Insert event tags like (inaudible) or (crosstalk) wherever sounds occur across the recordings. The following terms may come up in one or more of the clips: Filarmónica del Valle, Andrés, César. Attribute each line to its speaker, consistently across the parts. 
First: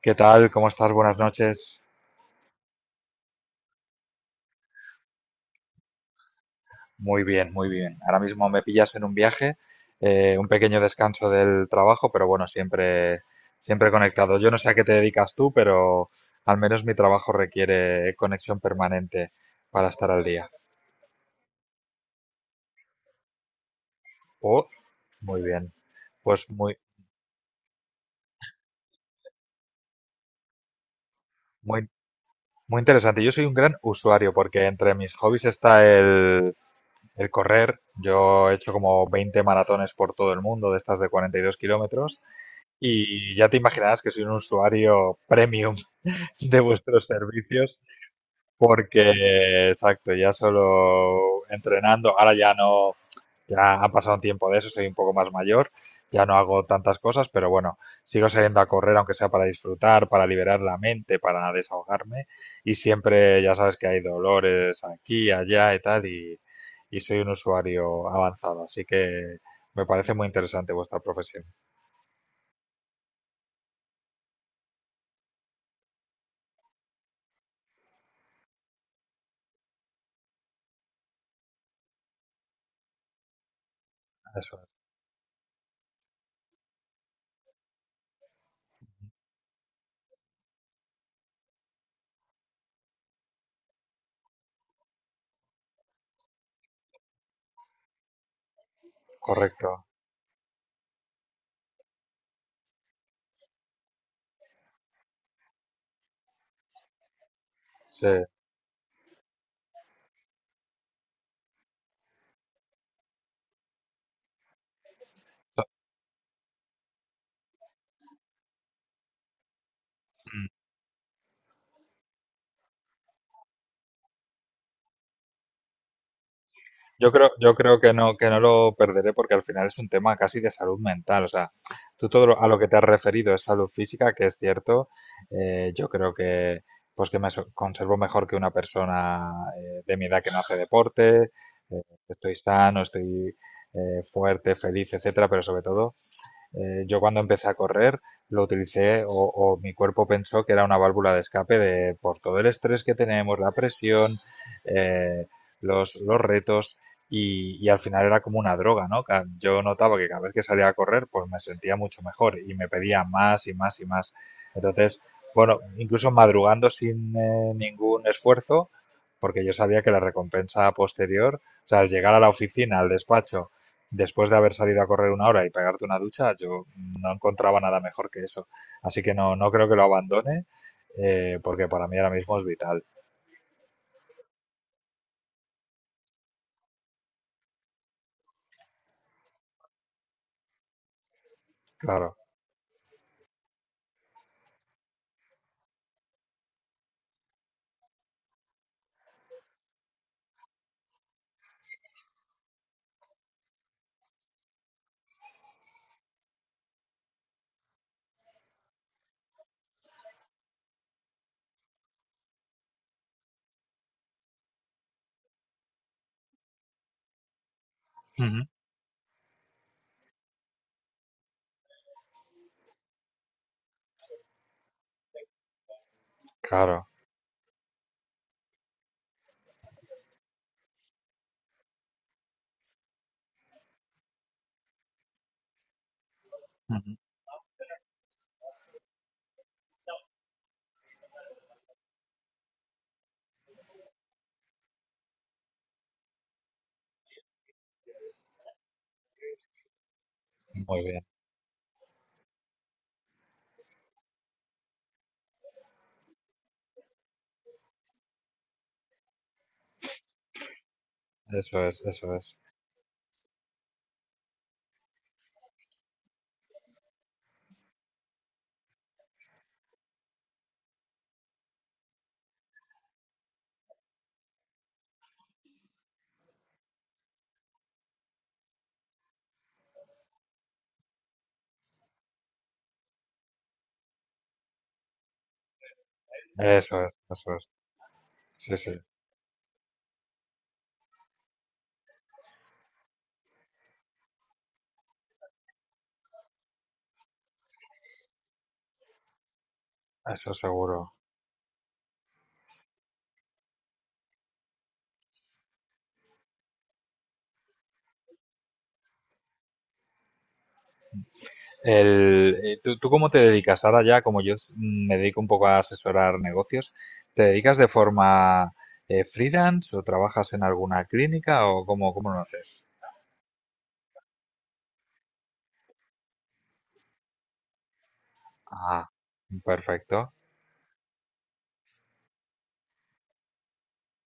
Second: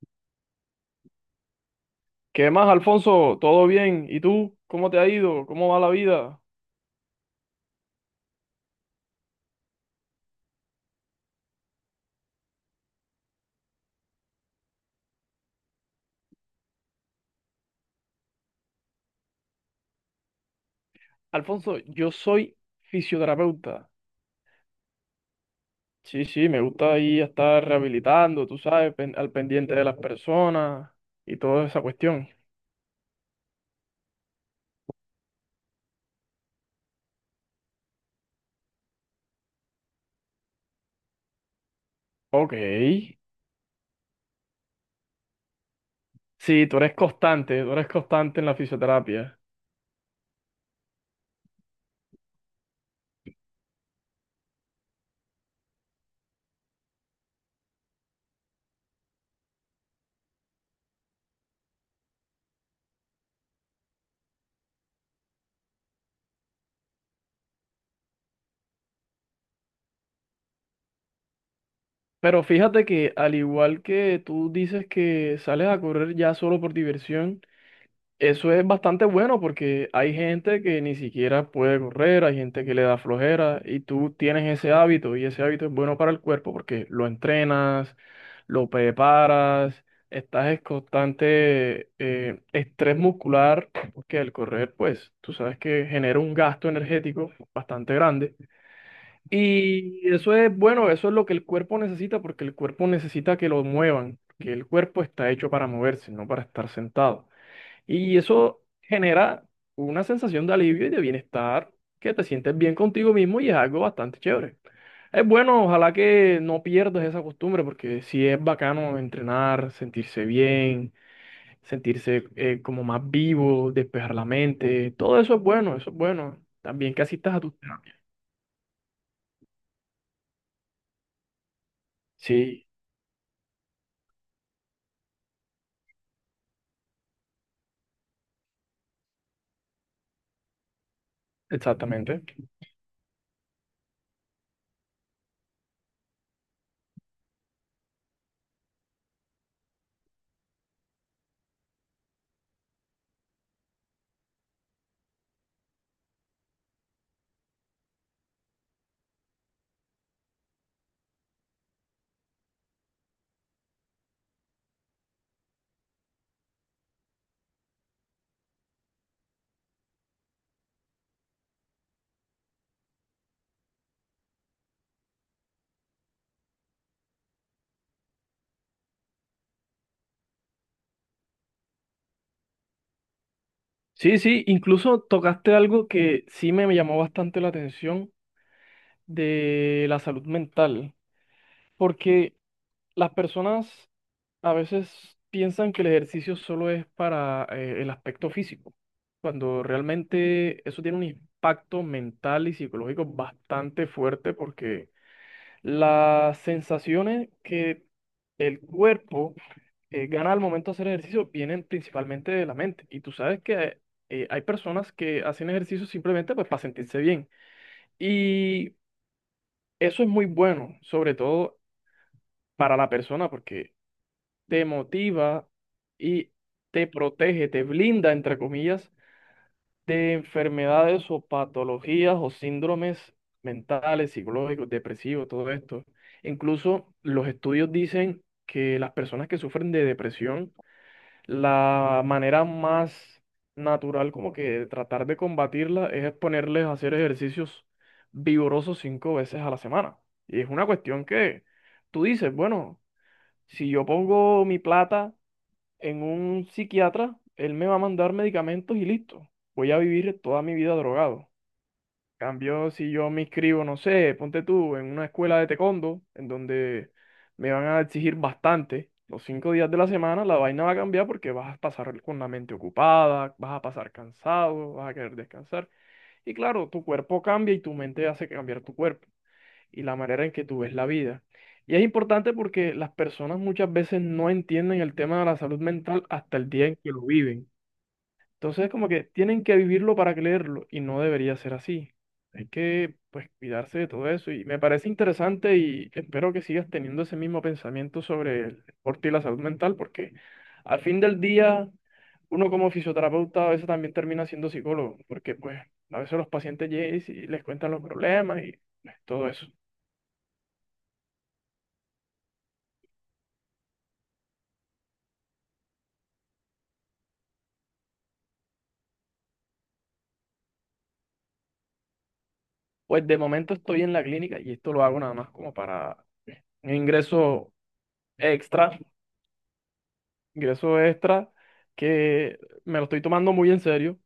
Speaker 1: ¿Qué tal? ¿Cómo estás? Buenas noches.
Speaker 2: ¿Qué más, Alfonso? ¿Todo bien? ¿Y tú? ¿Cómo te ha ido? ¿Cómo va la vida?
Speaker 1: Muy bien, muy bien. Ahora mismo me pillas en un viaje, un pequeño descanso del trabajo, pero bueno, siempre conectado. Yo no sé a qué te dedicas tú, pero al menos mi trabajo requiere conexión permanente para estar al día.
Speaker 2: Alfonso, yo soy fisioterapeuta.
Speaker 1: Oh, muy bien.
Speaker 2: Sí,
Speaker 1: Pues
Speaker 2: sí, me gusta ahí estar rehabilitando, tú sabes, al pendiente de las personas y toda esa
Speaker 1: muy,
Speaker 2: cuestión.
Speaker 1: muy interesante. Yo soy un gran usuario porque entre mis hobbies está el correr. Yo he hecho como 20 maratones por todo el mundo, de estas de 42 kilómetros.
Speaker 2: Ok.
Speaker 1: Y ya te imaginarás que soy un usuario premium (laughs) de
Speaker 2: Sí,
Speaker 1: vuestros
Speaker 2: tú
Speaker 1: servicios
Speaker 2: eres constante en la fisioterapia.
Speaker 1: porque, exacto, ya solo entrenando, ahora ya no, ya ha pasado un tiempo de eso, soy un poco más mayor, ya no hago tantas cosas, pero bueno, sigo saliendo a correr aunque sea para disfrutar, para liberar la mente, para desahogarme y siempre ya sabes que hay dolores aquí, allá y tal y soy un usuario avanzado, así que me parece muy interesante vuestra profesión.
Speaker 2: Pero fíjate que al igual que tú dices que sales a correr ya solo por diversión, eso es bastante bueno porque hay gente que ni siquiera puede correr, hay gente que le da flojera y tú tienes
Speaker 1: Eso, es,
Speaker 2: ese hábito y ese hábito es bueno para el cuerpo porque lo entrenas, lo preparas, estás en constante estrés muscular porque el correr pues tú sabes que genera un gasto energético bastante grande
Speaker 1: correcto.
Speaker 2: y eso es bueno, eso es lo que el cuerpo necesita porque el cuerpo necesita que lo muevan, que el cuerpo está hecho para moverse, no para estar sentado. Y
Speaker 1: Sí.
Speaker 2: eso genera una sensación de alivio y de bienestar, que te sientes bien contigo mismo y es algo bastante chévere. Es bueno, ojalá que no pierdas esa costumbre, porque sí es bacano entrenar, sentirse
Speaker 1: Mm.
Speaker 2: bien, sentirse como más vivo, despejar la mente, todo eso es bueno, eso es bueno. También que
Speaker 1: Yo creo,
Speaker 2: asistas a
Speaker 1: yo
Speaker 2: tus
Speaker 1: creo
Speaker 2: terapias.
Speaker 1: que no lo perderé porque al final es un tema casi de salud mental. O sea, tú todo a lo
Speaker 2: Sí,
Speaker 1: que te has referido es salud física, que es cierto. Yo creo que pues que me conservo mejor que una persona de mi edad que no hace deporte. eh,
Speaker 2: exactamente.
Speaker 1: estoy sano, estoy fuerte, feliz, etcétera, pero sobre todo, yo cuando empecé a correr lo utilicé o mi cuerpo pensó que era una válvula de escape de por todo el estrés que tenemos, la presión, eh, los retos y al final era como una droga, ¿no? Yo notaba que cada vez que salía a correr pues me sentía mucho mejor y me pedía más y más y más. Entonces, bueno, incluso madrugando sin ningún esfuerzo, porque yo sabía que la recompensa posterior, o sea, al llegar a la oficina, al despacho, después de haber salido a correr una hora y pegarte una ducha, yo no encontraba nada mejor que eso. Así que no, no creo que lo abandone, porque para mí ahora mismo es vital.
Speaker 2: Sí, sí, incluso tocaste algo que sí me llamó bastante la atención de la salud mental,
Speaker 1: Claro.
Speaker 2: porque... Las personas a veces piensan que el ejercicio solo es para el aspecto físico, cuando realmente eso tiene un impacto mental y psicológico bastante fuerte porque las sensaciones que el cuerpo gana al momento de hacer ejercicio vienen principalmente de la mente. Y tú sabes que hay personas que hacen ejercicio simplemente pues, para sentirse bien.
Speaker 1: Ujú,
Speaker 2: Y eso es muy bueno, sobre todo para la persona, porque... te motiva y te
Speaker 1: claro.
Speaker 2: protege, te blinda, entre comillas, de enfermedades o patologías o síndromes mentales, psicológicos, depresivos, todo esto. Incluso
Speaker 1: Ujú.
Speaker 2: los estudios dicen que las personas que sufren de depresión, la manera más natural como que de tratar de combatirla es ponerles a hacer ejercicios vigorosos cinco veces a la semana. Y es una
Speaker 1: Muy bien.
Speaker 2: cuestión que tú dices, bueno, si yo pongo mi plata en un psiquiatra, él me va a mandar medicamentos y listo. Voy a vivir toda mi vida drogado.
Speaker 1: Eso es, eso es.
Speaker 2: Cambio, si yo me inscribo, no sé, ponte tú, en una escuela de taekwondo, en donde me van a exigir bastante, los 5 días de la semana, la vaina va a cambiar porque vas a pasar con la mente ocupada, vas a pasar cansado, vas a querer descansar. Y claro, tu cuerpo cambia y tu mente hace cambiar tu cuerpo y la manera en que tú ves la vida. Y es importante porque las personas muchas veces no entienden el tema de la salud mental hasta el día en
Speaker 1: Eso
Speaker 2: que
Speaker 1: es,
Speaker 2: lo
Speaker 1: eso es.
Speaker 2: viven.
Speaker 1: Sí,
Speaker 2: Entonces,
Speaker 1: sí,
Speaker 2: como que tienen que vivirlo para creerlo y no debería ser así. Hay que, pues, cuidarse de todo eso y me parece interesante y espero que sigas teniendo ese mismo pensamiento sobre el deporte y la salud mental porque
Speaker 1: eso
Speaker 2: al
Speaker 1: seguro.
Speaker 2: fin del día uno como fisioterapeuta a veces también termina siendo psicólogo porque, pues, a veces los pacientes llegan y les cuentan los problemas y pues, todo eso.
Speaker 1: El, ¿tú cómo te dedicas? Ahora ya, como yo me dedico un poco a asesorar negocios, ¿te dedicas de forma freelance o trabajas en alguna clínica o cómo, cómo lo haces?
Speaker 2: Pues de momento estoy en la clínica y esto lo hago nada más como para un extra,
Speaker 1: Ah, perfecto.
Speaker 2: ingreso extra que me lo estoy tomando muy en serio.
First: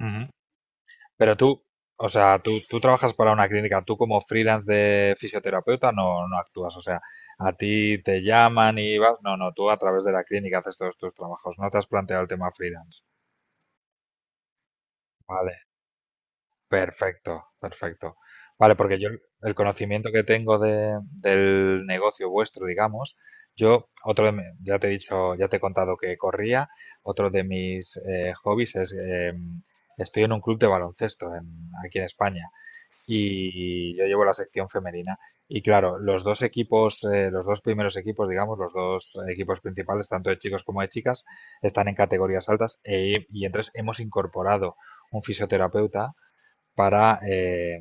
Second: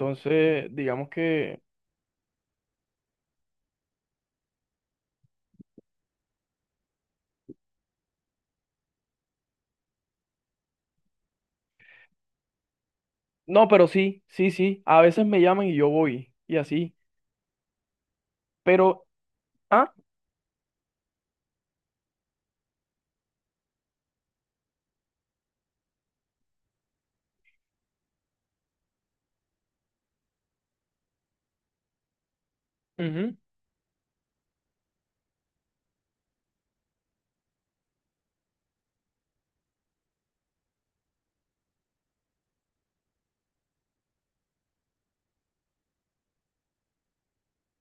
Speaker 1: Ujú.
Speaker 2: digamos
Speaker 1: Pero tú,
Speaker 2: que...
Speaker 1: o sea, tú trabajas para una clínica, tú como freelance de fisioterapeuta no, no actúas, o sea, a ti te llaman y vas, no, no, tú a través de la clínica haces todos tus trabajos, no te has planteado el tema freelance.
Speaker 2: No, pero sí, sí, sí. A veces me
Speaker 1: Vale,
Speaker 2: llaman y yo voy y así.
Speaker 1: perfecto, perfecto. Vale, porque
Speaker 2: Pero,
Speaker 1: yo el
Speaker 2: ah,
Speaker 1: conocimiento que tengo de, del negocio vuestro, digamos, yo, otro de, ya te he dicho, ya te he contado que corría, otro de mis hobbies es, estoy en un club de baloncesto aquí en España.
Speaker 2: ujú,
Speaker 1: Y yo llevo la sección femenina. Y claro, los dos equipos, los dos primeros equipos, digamos, los dos equipos principales, tanto de chicos como de chicas, están en categorías altas y entonces hemos incorporado un fisioterapeuta para,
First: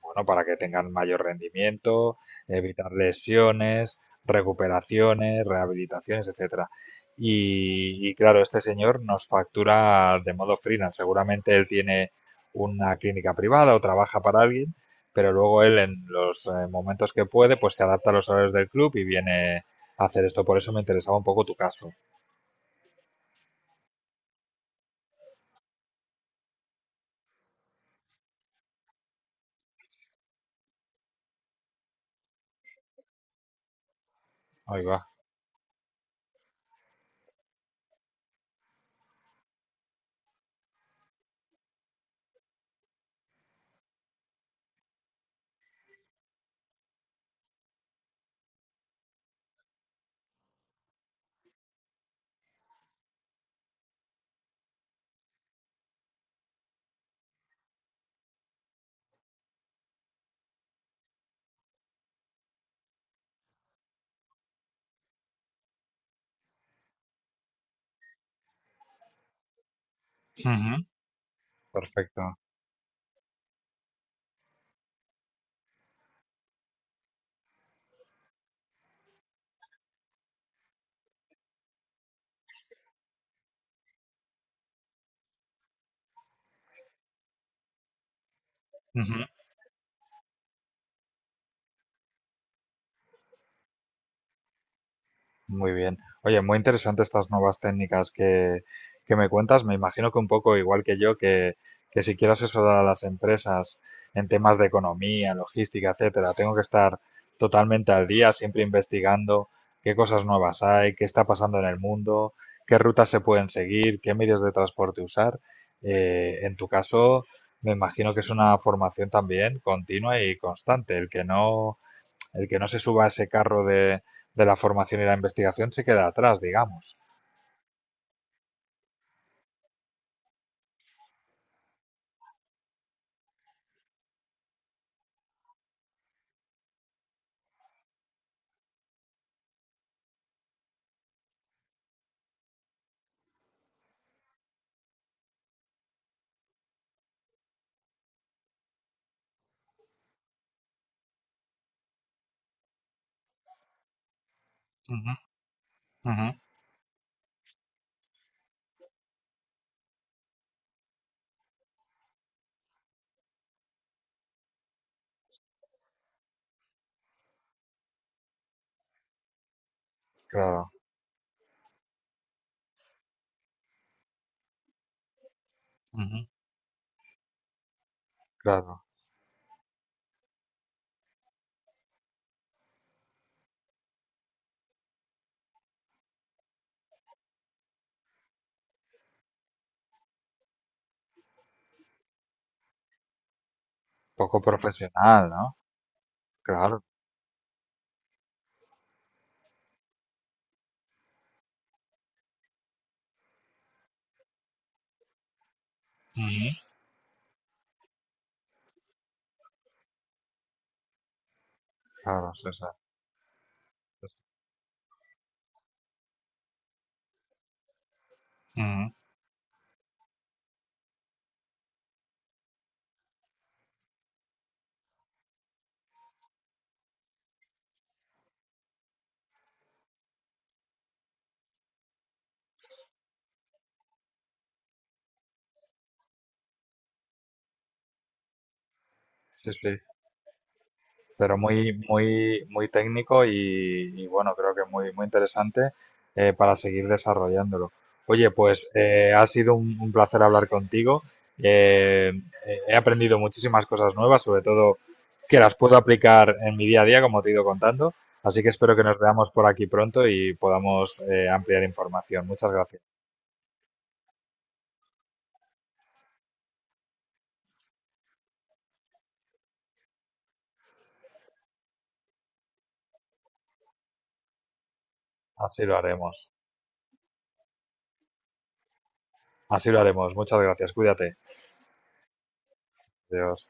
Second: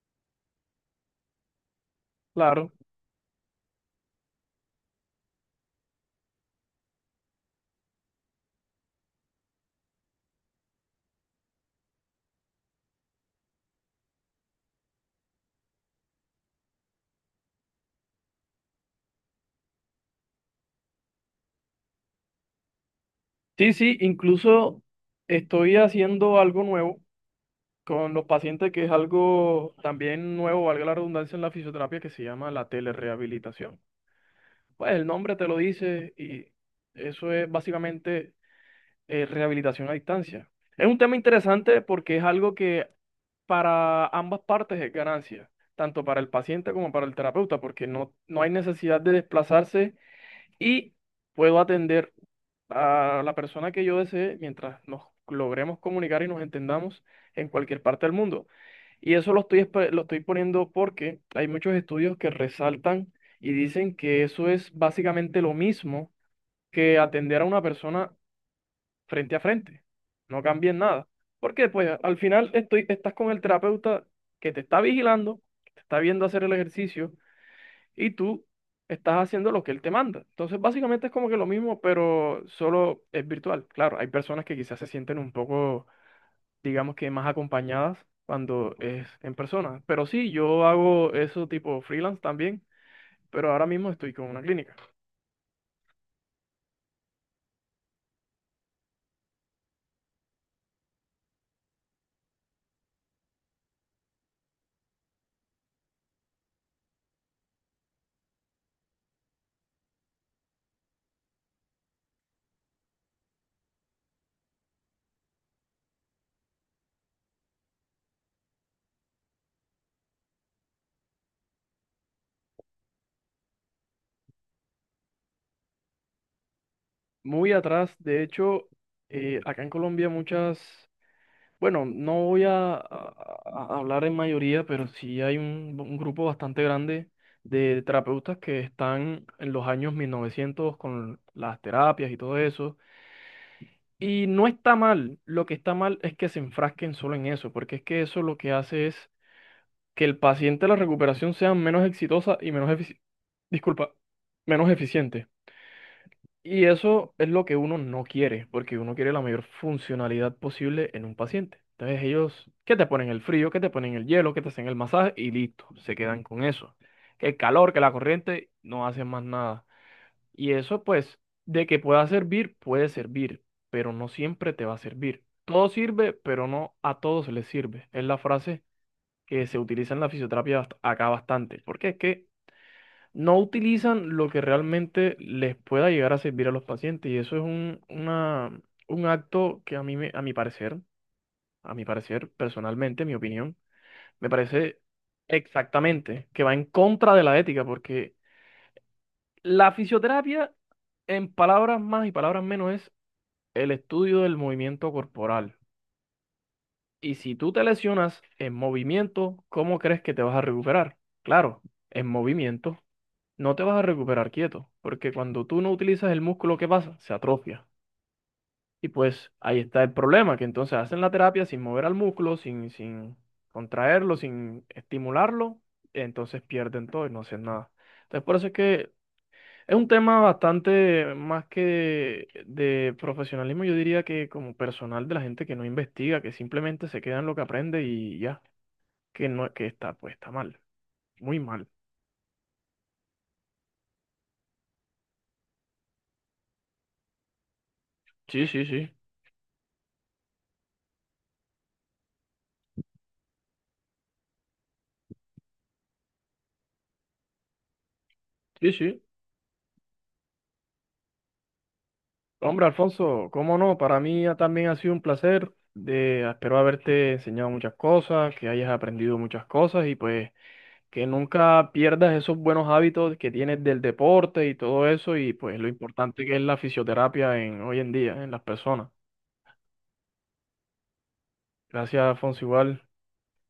Speaker 1: bueno, para que tengan mayor rendimiento,
Speaker 2: claro.
Speaker 1: evitar lesiones, recuperaciones, rehabilitaciones, etcétera. Y claro, este señor nos factura de modo freelance. Seguramente él tiene una clínica privada o trabaja para alguien, pero luego él en los momentos que puede, pues se adapta a los horarios del club y viene a hacer esto. Por eso me interesaba un poco tu caso.
Speaker 2: Sí, sí, incluso estoy haciendo algo nuevo con los pacientes que es algo también nuevo, valga la redundancia, en la fisioterapia que se llama la telerehabilitación.
Speaker 1: Ahí
Speaker 2: Pues
Speaker 1: va.
Speaker 2: el nombre te lo dice y eso es básicamente rehabilitación a distancia. Es un tema interesante porque es algo que para ambas partes es ganancia, tanto para el paciente como para el terapeuta, porque no, no hay necesidad de desplazarse y puedo atender a la persona que yo desee mientras nos logremos comunicar y nos entendamos en cualquier parte del mundo. Y eso lo estoy, lo estoy poniendo porque hay muchos estudios que resaltan y dicen que eso es básicamente lo mismo que atender a una persona frente a frente. No cambia
Speaker 1: Ujú.
Speaker 2: en nada. Porque pues al
Speaker 1: Perfecto.
Speaker 2: final estoy, estás con el terapeuta que te está vigilando, que te está viendo hacer el ejercicio y tú estás haciendo lo que él te manda. Entonces básicamente es como que lo mismo, pero solo es virtual. Claro, hay personas que quizás se sienten un poco digamos que más acompañadas cuando es
Speaker 1: Ujú.
Speaker 2: en persona. Pero sí, yo hago eso tipo freelance también, pero ahora mismo estoy con una clínica.
Speaker 1: Muy bien. Oye, muy interesante estas nuevas técnicas que me cuentas. Me imagino que un poco igual que yo, que si quiero asesorar a las empresas en temas de economía, logística, etcétera, tengo que estar totalmente al día, siempre investigando qué cosas nuevas hay, qué está pasando en el mundo, qué rutas se pueden seguir, qué medios de transporte usar. En tu caso, me imagino que es una formación también continua y constante. El que no se suba a ese carro de la formación y la investigación se queda atrás, digamos.
Speaker 2: Muy atrás, de hecho, acá en Colombia muchas, bueno, no voy a hablar en mayoría, pero sí hay un, grupo bastante grande de terapeutas que están en los años 1900 con las terapias y todo eso. Y no está mal, lo que está mal es que se enfrasquen solo en eso, porque es que eso lo que hace es que el paciente, la recuperación sea menos exitosa y menos disculpa, menos
Speaker 1: Ujú,
Speaker 2: eficiente.
Speaker 1: ujú,
Speaker 2: Y eso es lo que uno no quiere, porque uno quiere la mayor funcionalidad posible en un paciente. Entonces ellos, que te ponen el frío, que te ponen el hielo, que te hacen el masaje y listo, se quedan con eso. Que el calor, que la corriente, no hacen más nada. Y
Speaker 1: Claro.
Speaker 2: eso pues, de que pueda servir, puede servir, pero no siempre te va a servir. Todo sirve,
Speaker 1: Ujú,
Speaker 2: pero no a todos les sirve. Es la frase
Speaker 1: claro.
Speaker 2: que se utiliza en la fisioterapia acá bastante, porque es que no utilizan lo que realmente les pueda llegar a servir a los pacientes y eso es un, un acto que a mi parecer, personalmente, mi opinión, me
Speaker 1: Poco
Speaker 2: parece
Speaker 1: profesional, ¿no?
Speaker 2: exactamente que va en
Speaker 1: Claro,
Speaker 2: contra de la ética, porque la fisioterapia, en palabras más y palabras menos, es el estudio del movimiento corporal.
Speaker 1: ujú,
Speaker 2: Y si tú te lesionas en movimiento, ¿cómo crees que te vas a recuperar? Claro, en
Speaker 1: claro, César.
Speaker 2: movimiento. No te vas a recuperar quieto, porque cuando tú no utilizas el músculo, ¿qué pasa? Se atrofia. Y
Speaker 1: Ujú.
Speaker 2: pues ahí está el problema, que entonces hacen la terapia sin mover al músculo, sin contraerlo, sin estimularlo, entonces pierden todo y no hacen nada. Entonces por eso es que es un tema bastante más que de profesionalismo, yo diría que como personal de la gente que no investiga, que simplemente se queda en lo que aprende y ya, que
Speaker 1: Sí,
Speaker 2: no, que
Speaker 1: sí,
Speaker 2: está, pues está mal,
Speaker 1: pero
Speaker 2: muy mal.
Speaker 1: muy técnico y bueno, creo que muy, muy interesante para seguir desarrollándolo. Oye,
Speaker 2: Sí, sí,
Speaker 1: pues
Speaker 2: sí.
Speaker 1: ha sido un placer hablar contigo. Eh, he aprendido muchísimas cosas nuevas, sobre todo que las puedo aplicar en mi día a día, como te he ido contando. Así que
Speaker 2: Sí,
Speaker 1: espero que nos
Speaker 2: sí.
Speaker 1: veamos por aquí pronto y podamos ampliar información. Muchas
Speaker 2: Hombre,
Speaker 1: gracias.
Speaker 2: Alfonso, cómo no, para mí también ha sido un placer. De, espero haberte enseñado muchas cosas, que hayas aprendido muchas cosas y pues que nunca pierdas esos buenos hábitos que tienes del deporte y todo eso y pues
Speaker 1: Así
Speaker 2: lo
Speaker 1: lo
Speaker 2: importante
Speaker 1: haremos.
Speaker 2: que es la fisioterapia en, hoy en día en las personas.
Speaker 1: Así lo haremos. Muchas gracias. Cuídate.
Speaker 2: Gracias, Alfonso, igual.
Speaker 1: Adiós.